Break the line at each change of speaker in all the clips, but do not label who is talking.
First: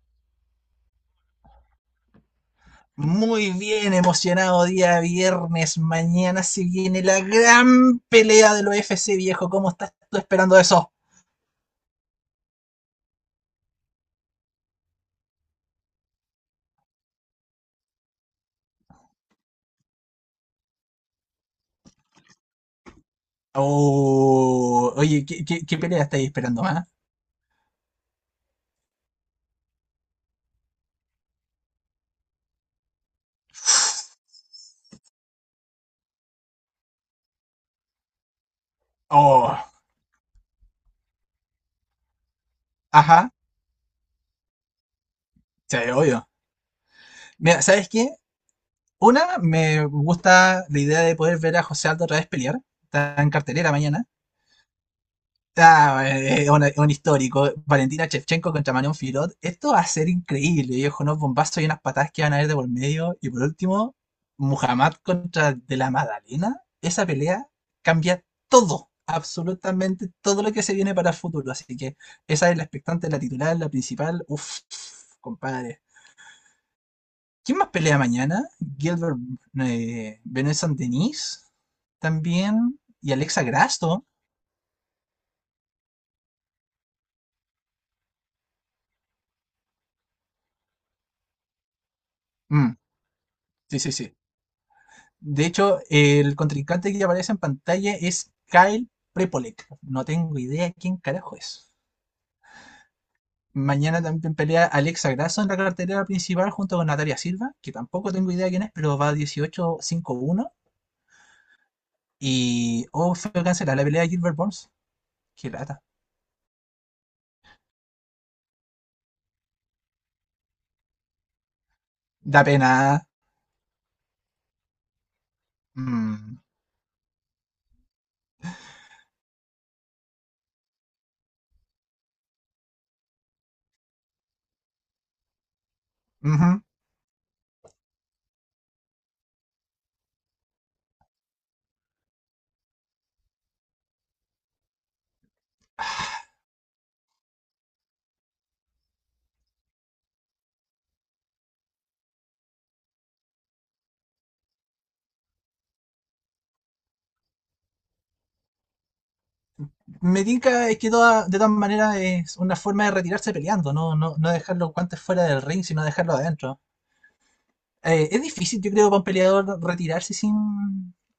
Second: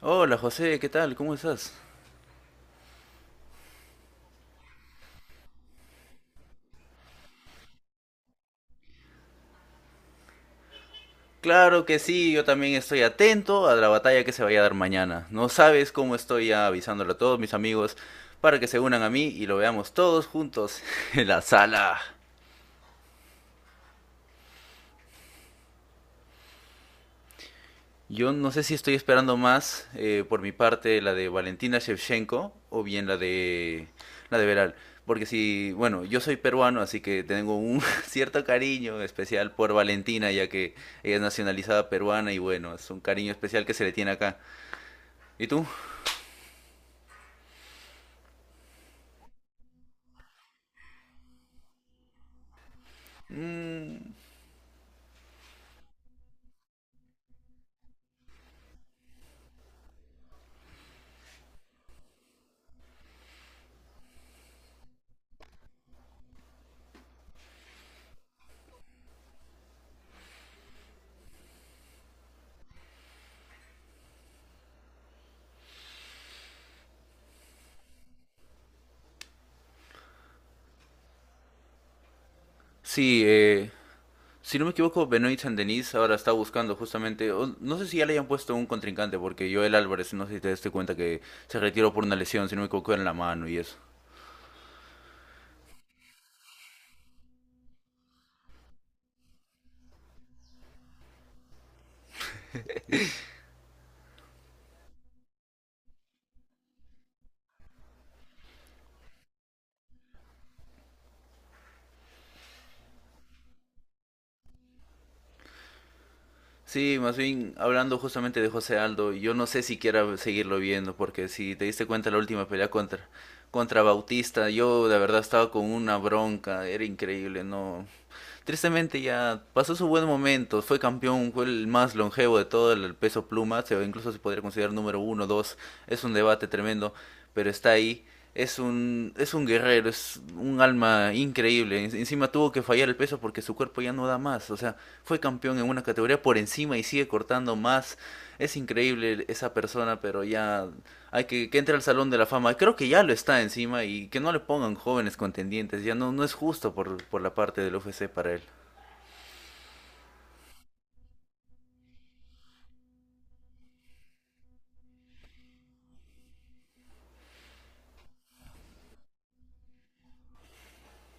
Hola José, ¿qué tal? ¿Cómo estás?
Muy bien, emocionado día viernes. Mañana se viene la gran pelea del UFC, viejo. ¿Cómo estás tú esperando eso?
Claro que sí, yo también estoy atento a la batalla que se vaya a dar mañana. No sabes cómo estoy ya avisándole a todos mis amigos para que se unan a mí y lo veamos todos juntos en la sala.
Oh, oye, ¿qué pelea estáis esperando, ah?
Yo no sé si estoy esperando más por mi parte la de Valentina Shevchenko o bien la de Veral, porque si, bueno, yo soy peruano, así que tengo un cierto cariño especial
Oh,
por Valentina, ya que ella es nacionalizada peruana y bueno, es un cariño
ajá,
especial que se le tiene acá. ¿Y tú?
sí, obvio. Mira, ¿sabes qué? Me gusta la idea de poder ver a José Aldo otra vez pelear. Está en cartelera mañana. Ah, es un histórico. Valentina Shevchenko contra Manon Filot. Esto va a ser increíble, viejo. Unos bombazos y unas patadas que van a haber de por medio. Y por último, Muhammad contra De la Madalena. Esa pelea cambia todo, absolutamente todo lo que se viene para el futuro. Así que esa es la expectante, la titular, la principal. Uf, compadre. ¿Quién más pelea mañana? Gilbert, Benson Denis también. Y
Sí,
Alexa Grasso.
si no me equivoco, Benoit Saint-Denis ahora está buscando justamente, o no sé si ya le hayan puesto un contrincante, porque Joel Álvarez, no sé si te diste cuenta que se retiró por una lesión, si no me
Mm,
equivoco, en la mano y eso.
sí, sí, sí. De hecho, el contrincante que aparece en pantalla es Kyle Prepolek. No tengo idea quién carajo es. Mañana también pelea Alexa Grasso en la cartelera principal junto con Natalia Silva, que tampoco tengo idea quién es, pero va 18-5-1. Y. Oh, fue cancelada la pelea de Gilbert Burns. Qué lata.
Sí, más bien hablando justamente de José Aldo, yo no sé si quiera seguirlo viendo, porque si te diste cuenta la
Da
última pelea
pena.
contra, Bautista, yo de verdad estaba con una
Mm.
bronca, era increíble, no. Tristemente ya pasó su buen momento, fue campeón, fue el más longevo de todo el peso pluma, incluso se podría considerar número uno, dos, es un debate
Ujú.
tremendo, pero está ahí, es un guerrero, es un alma increíble, encima tuvo que fallar el peso porque su cuerpo ya no da más, o sea, fue campeón en una categoría por encima y sigue cortando más, es increíble esa persona, pero ya hay que entre al Salón de la Fama. Creo que ya lo está encima y que no le pongan jóvenes contendientes. Ya no, no es justo por la parte del UFC para él.
Me tinca es que de todas maneras es una forma de retirarse peleando, no, no, no dejar los guantes fuera del ring, sino dejarlo adentro. Es difícil, yo creo, para un peleador retirarse sin,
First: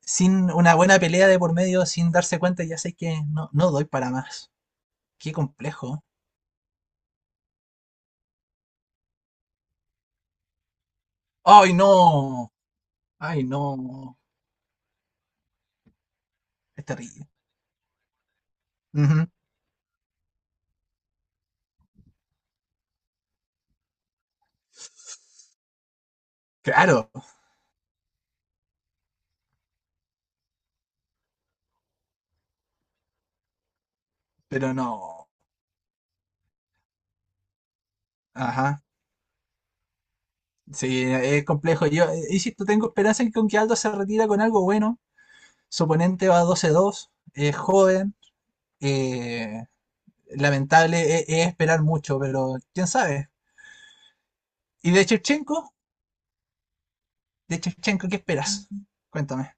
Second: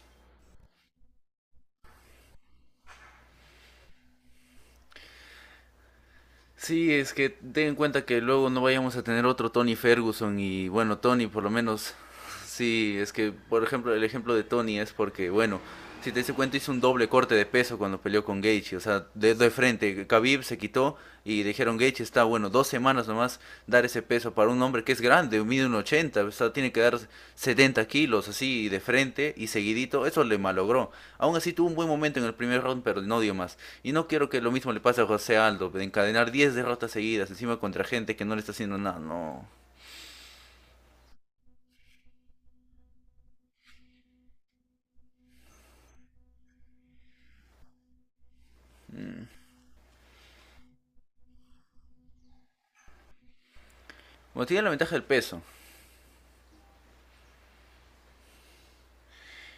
sin una buena pelea de por medio, sin darse cuenta, ya sé que no, no doy para más. Qué complejo.
Sí, es que ten en cuenta que luego no vayamos a tener otro Tony Ferguson y bueno, Tony por lo
¡Ay,
menos,
no!
sí, es que
¡Ay,
por ejemplo el
no!
ejemplo de Tony es porque bueno, si te das cuenta hizo un
Es
doble
terrible.
corte de peso cuando peleó con Gaethje, o sea,
Ujú.
de frente, Khabib se quitó y dijeron Gaethje está bueno, 2 semanas nomás dar ese peso para un hombre que es grande, mide un 80, o sea, tiene que dar
Claro,
70 kilos así de frente y seguidito, eso le malogró. Aún así tuvo un buen momento en el primer round, pero no dio más. Y no quiero que lo mismo
pero
le pase a
no.
José Aldo, de encadenar 10 derrotas seguidas encima contra gente que no le está haciendo
Ajá.
nada, no.
Sí, es complejo. Yo, insisto, tengo esperanza en que con que Aldo se retira con algo bueno. Su oponente va 12-2, es joven. eh, Lamentable es esperar mucho, pero quién sabe.
Bueno, tiene la
Y
ventaja del
de
peso.
Shevchenko, de Chevchenko, ¿qué esperas? Cuéntame.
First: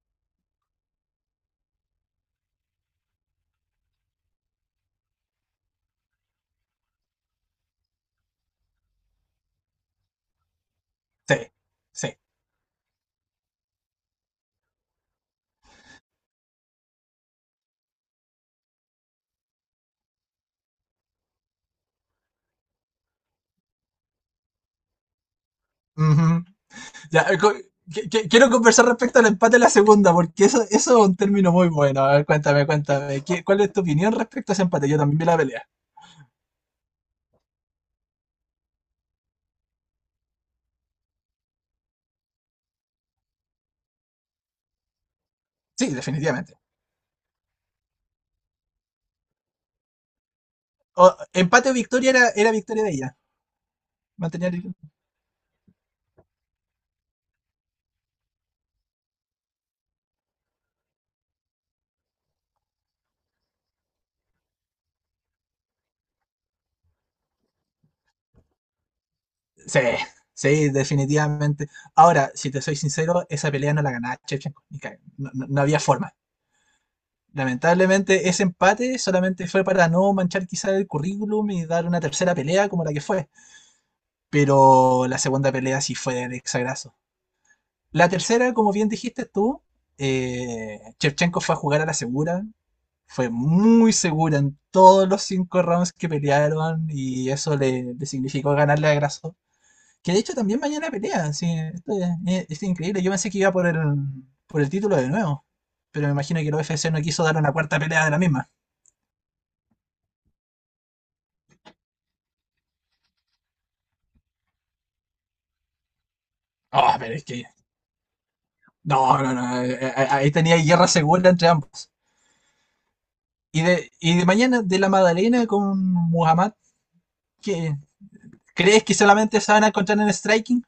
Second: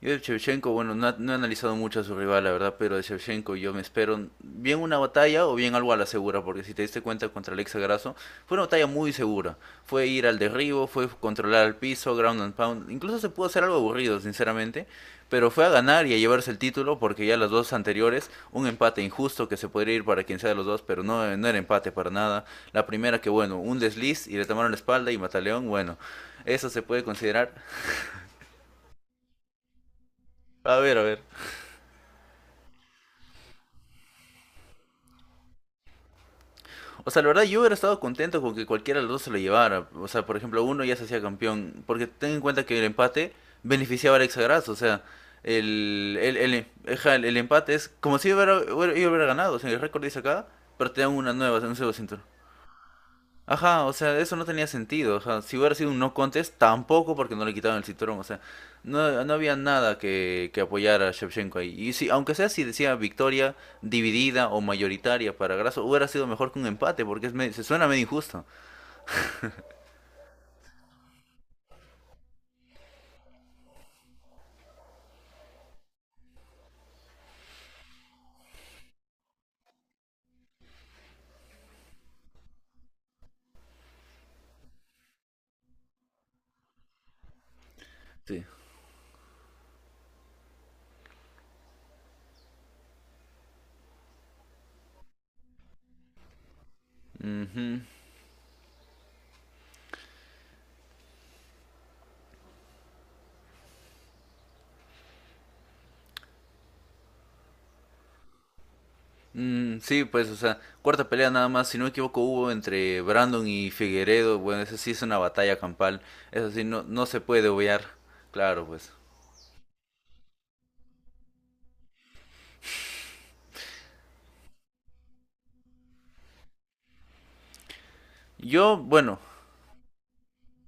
Yo de Shevchenko, bueno, no, no he analizado mucho a su rival, la verdad, pero de Shevchenko yo me espero bien una batalla o bien algo a la segura, porque si te diste cuenta contra Alexa Grasso, fue una batalla muy segura. Fue ir al derribo, fue
Sí,
controlar al piso,
sí.
ground and pound, incluso se pudo hacer algo aburrido, sinceramente, pero fue a ganar y a llevarse el título, porque ya las dos anteriores, un empate injusto que se podría ir para quien sea de los dos, pero no era empate para nada. La primera que, bueno, un desliz y le tomaron la espalda y Mataleón, bueno,
Ujú.
eso se puede
Ya,
considerar.
quiero conversar respecto al empate de la segunda, porque eso,
A ver,
eso
a
es un
ver.
término muy bueno. A ver, cuéntame, cuéntame. ¿Cuál es tu opinión respecto a ese empate? Yo también vi la pelea.
O sea, la verdad yo hubiera estado contento con que cualquiera de los dos se lo llevara. O sea, por ejemplo, uno ya se hacía campeón. Porque ten en cuenta que el empate beneficiaba al Exagras. O sea,
Sí,
el, el,
definitivamente.
el, ajá, el empate es como si hubiera, yo hubiera ganado. O sea, el récord dice acá, pero te dan
O-
una nueva, o sea,
Empate
un
o
nuevo
victoria
cinturón.
era, era victoria de ella.
Ajá, o sea, eso no
Mantenía
tenía
el-
sentido. O sea, si hubiera sido un no contest, tampoco porque no le quitaron el cinturón. O sea, no había nada que apoyar a Shevchenko ahí. Y si, aunque sea si decía victoria dividida o mayoritaria para Grasso, hubiera sido mejor que un empate porque es se suena medio injusto.
Sí, sí, definitivamente. Ahora, si te soy sincero, esa pelea no la ganaba Shevchenko. Ni caga- no, no había forma. Lamentablemente ese empate solamente fue para no manchar quizá el currículum y dar una tercera pelea como la que fue. Pero la segunda pelea sí fue del exagraso. La
Sí.
tercera, como bien dijiste tú, Shevchenko fue a jugar a la segura. Fue muy segura en todos los 5 rounds que pelearon y eso le, le significó ganarle a Grasso. Que de hecho también mañana pelea. Sí, esto es increíble. Yo pensé que iba por el título de nuevo. Pero me imagino que el UFC no quiso dar una cuarta pelea de la misma.
Mm, sí, pues, o sea, cuarta pelea nada más, si no me equivoco, hubo entre Brandon y Figueredo. Bueno, eso sí es una batalla campal. Eso sí, no,
Ah,
no
pero
se
es que.
puede obviar. Claro, pues.
No, no, no. Ahí tenía guerra segura entre ambos. Y de mañana, de la Madalena con Muhammad, ¿Qué
Yo,
¿crees que
bueno,
solamente se van a encontrar en striking?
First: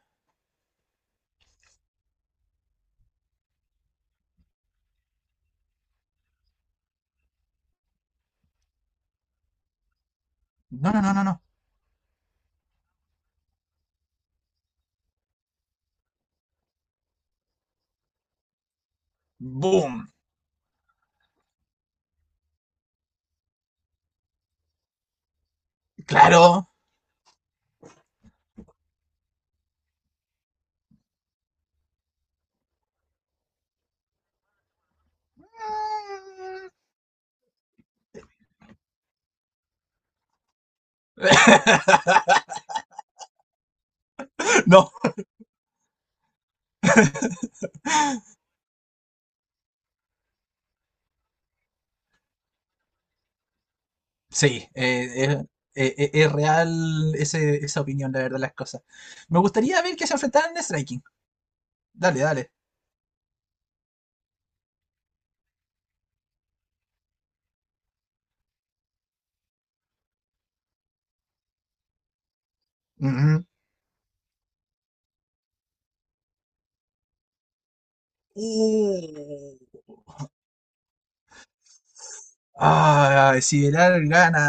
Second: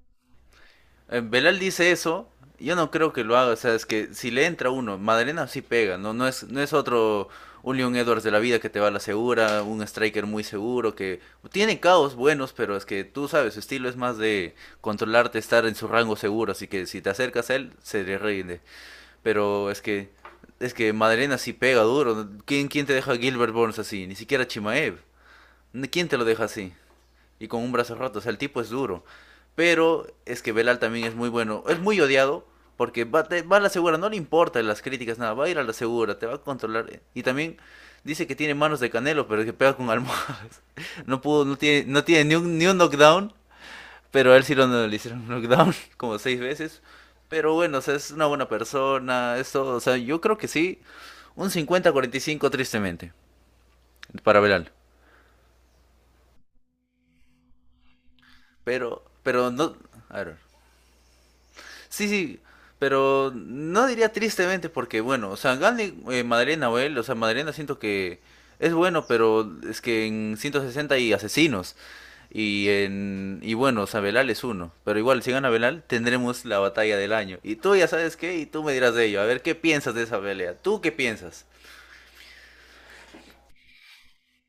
Belal dice eso, yo no creo que lo haga, o sea, es que si le entra uno, Madalena sí pega, no, no es otro un Leon Edwards de la vida que te va a la segura, un striker muy
No,
seguro,
no, no,
que
no, no.
tiene caos buenos, pero es que tú sabes, su estilo es más de controlarte, estar en su rango seguro, así que si te acercas a él, se le rinde. Pero es
¡Boom!
que, es que Madalena sí pega duro, ¿no? ¿Quién te deja a Gilbert Burns así? Ni siquiera Chimaev, ¿quién te lo deja
¡Claro!
así? Y con un brazo roto. O sea, el tipo es duro. Pero es que Belal también es muy bueno. Es muy odiado porque va, va a la segura, no le importa las críticas, nada. Va a ir a la segura, te va a controlar. Y también dice que tiene manos de canelo, pero que pega con almohadas. No pudo, no tiene, no tiene ni un, ni un knockdown. Pero a él sí lo, no,
no,
le hicieron un knockdown como seis veces. Pero bueno, o sea, es una buena persona. Eso, o sea, yo creo que sí. Un 50-45 tristemente para
sí,
Belal.
es real, esa opinión, la verdad, las cosas.
Pero,
Me
pero no...
gustaría ver que se
A ver,
enfrentaran en striking.
sí,
Dale,
sí,
dale.
pero no diría tristemente porque, bueno, o sea, Gandhi, Madalena, Nahuel, o sea, Madalena siento que es bueno, pero es que en 160 hay asesinos. Y en
Ujú.
y bueno, o sea, Belal es uno. Pero igual, si gana Belal, tendremos la batalla del año. Y tú ya sabes qué, y tú me dirás de ello. A ver, ¿qué
Uh.
piensas de esa pelea? ¿Tú qué piensas?
Ah, si Belal gana,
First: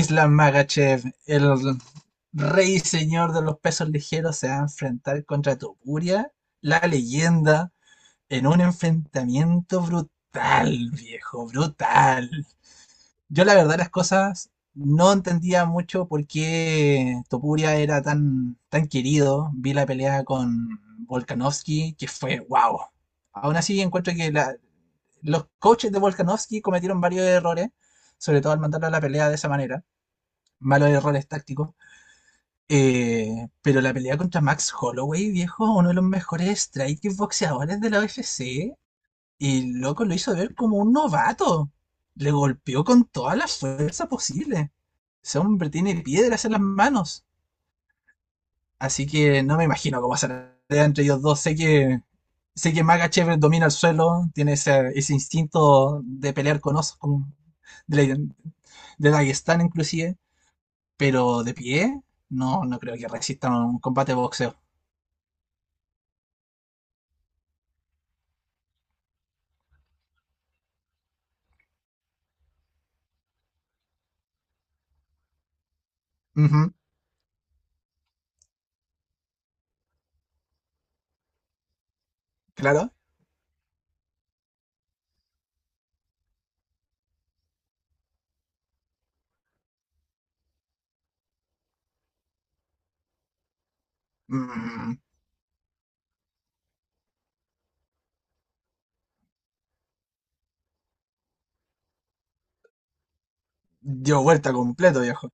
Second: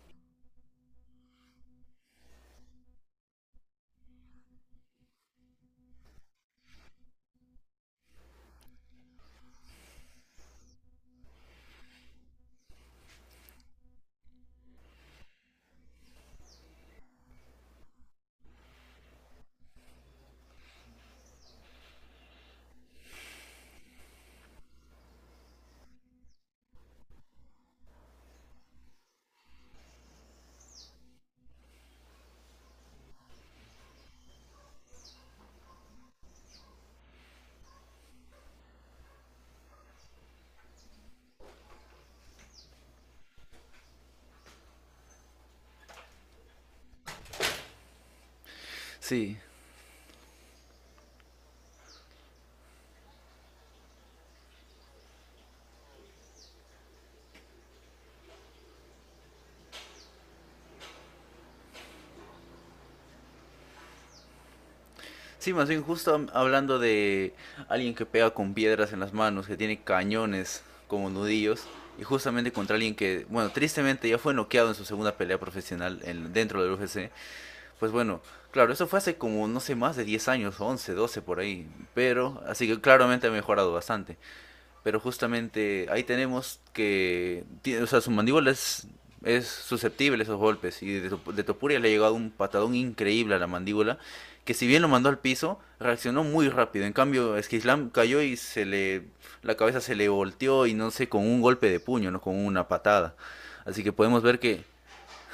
Islam Magachev, el rey y señor de los pesos ligeros, se va a enfrentar contra Topuria, la leyenda, en un enfrentamiento brutal, viejo, brutal. Yo la verdad las cosas no entendía mucho por qué Topuria era tan, tan querido. Vi la pelea con Volkanovski, que fue wow. Aún así encuentro que los coaches de Volkanovski cometieron varios errores, sobre todo al mandarlo a la pelea de esa manera, malos errores tácticos. Pero la pelea contra Max Holloway, viejo, uno de los mejores strikers boxeadores de la UFC, y loco, lo hizo ver como un novato. Le golpeó con toda la fuerza posible. Ese hombre tiene piedras en las manos. Así
Sí.
que no me imagino cómo será entre ellos dos. Sé que Magachev domina el suelo, tiene ese instinto de pelear con osos, de, la- de Dagestán inclusive. Pero de pie, no, no creo que resista un combate de boxeo.
Sí, más bien justo hablando de alguien que pega con piedras en las manos, que tiene cañones como nudillos, y justamente contra alguien que, bueno, tristemente ya fue noqueado en su segunda pelea profesional dentro del
Ujú,
UFC, pues bueno, claro, eso fue hace como, no sé, más de 10 años, 11, 12 por ahí, pero, así que
claro.
claramente ha mejorado bastante. Pero justamente ahí tenemos que, o sea, su mandíbula es susceptible a esos golpes. Y de Topuria le ha llegado un patadón increíble a la mandíbula, que si bien lo
Mm,
mandó al piso, reaccionó muy rápido. En cambio, Esquislam cayó y la cabeza se le volteó y no sé, con un golpe de puño, no con una patada. Así que
dio vuelta completo, viejo.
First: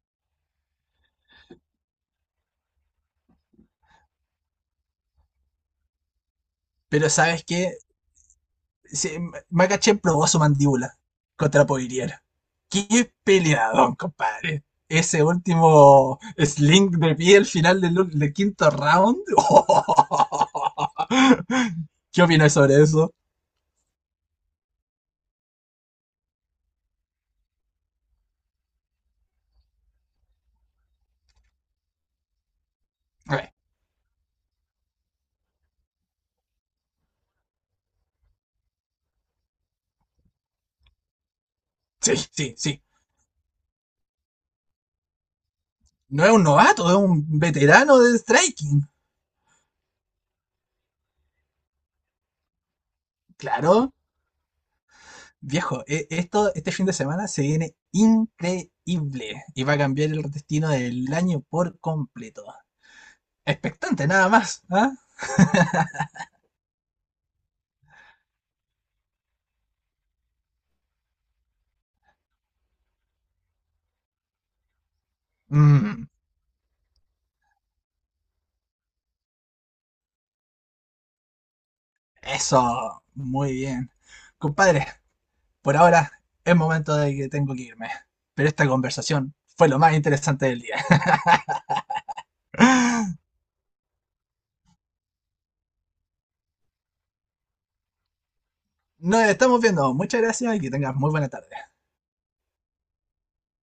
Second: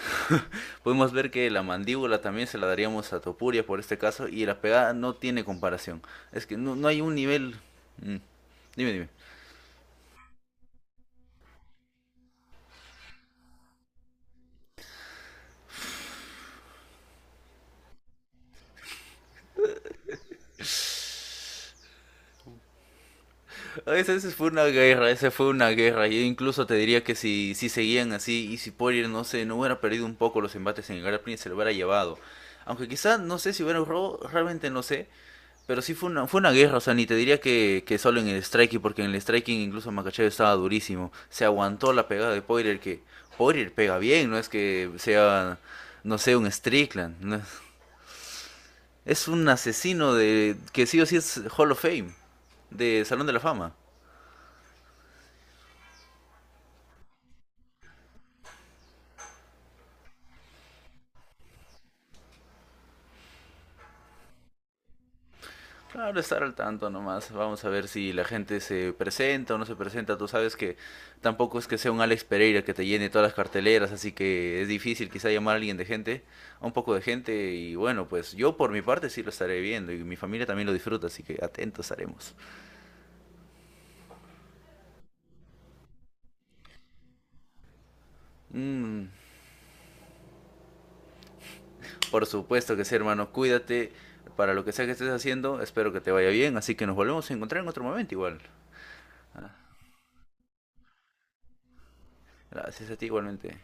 podemos ver que la mandíbula también se la daríamos a Topuria por este caso y la pegada no tiene comparación. Es que no hay
Pero
un
¿sabes
nivel...
qué?
Mm. Dime, dime.
Sí, Makachev probó su mandíbula contra Poirier. ¡Qué peleadón, compadre! Ese último sling de pie al final del quinto round. ¿Qué opinas sobre eso?
Esa, esa fue una guerra. Yo incluso te diría que si, si seguían así y si Poirier, no sé, no hubiera perdido un poco los embates en grappling se lo hubiera llevado. Aunque quizás,
A
no sé
ver,
si hubiera un robo, realmente no sé. Pero sí fue una, o sea, ni te diría que solo en el striking, porque en el striking incluso Makachev estaba durísimo. Se aguantó la
sí,
pegada de
sí,
Poirier,
sí.
que Poirier pega bien, no es que sea, no
No es
sé,
un
un
novato, es
Strickland. No
un
es,
veterano de striking.
Es un asesino de que sí o sí es Hall of Fame, de Salón de la Fama.
Claro. Viejo, este fin de semana se viene increíble y va a cambiar el destino del año por completo. Expectante, nada más, ¿ah?
Claro, estar al tanto nomás. Vamos a ver si la gente se presenta o no se presenta. Tú sabes que tampoco es que sea un Alex Pereira que te llene todas las carteleras, así que es difícil quizá llamar a alguien de
Mm,
gente, a un poco de gente. Y bueno, pues yo por mi parte sí lo estaré viendo y mi familia también lo disfruta, así que atentos estaremos.
eso, muy bien. Compadre, por ahora es momento de que tengo que irme, pero esta
Mm,
conversación fue lo más interesante del día.
por supuesto que sí, hermano. Cuídate para lo que sea que estés haciendo. Espero que te vaya bien, así que nos volvemos a encontrar en otro momento igual.
Nos estamos viendo, muchas gracias y que tengas muy buena tarde.
Gracias a ti igualmente.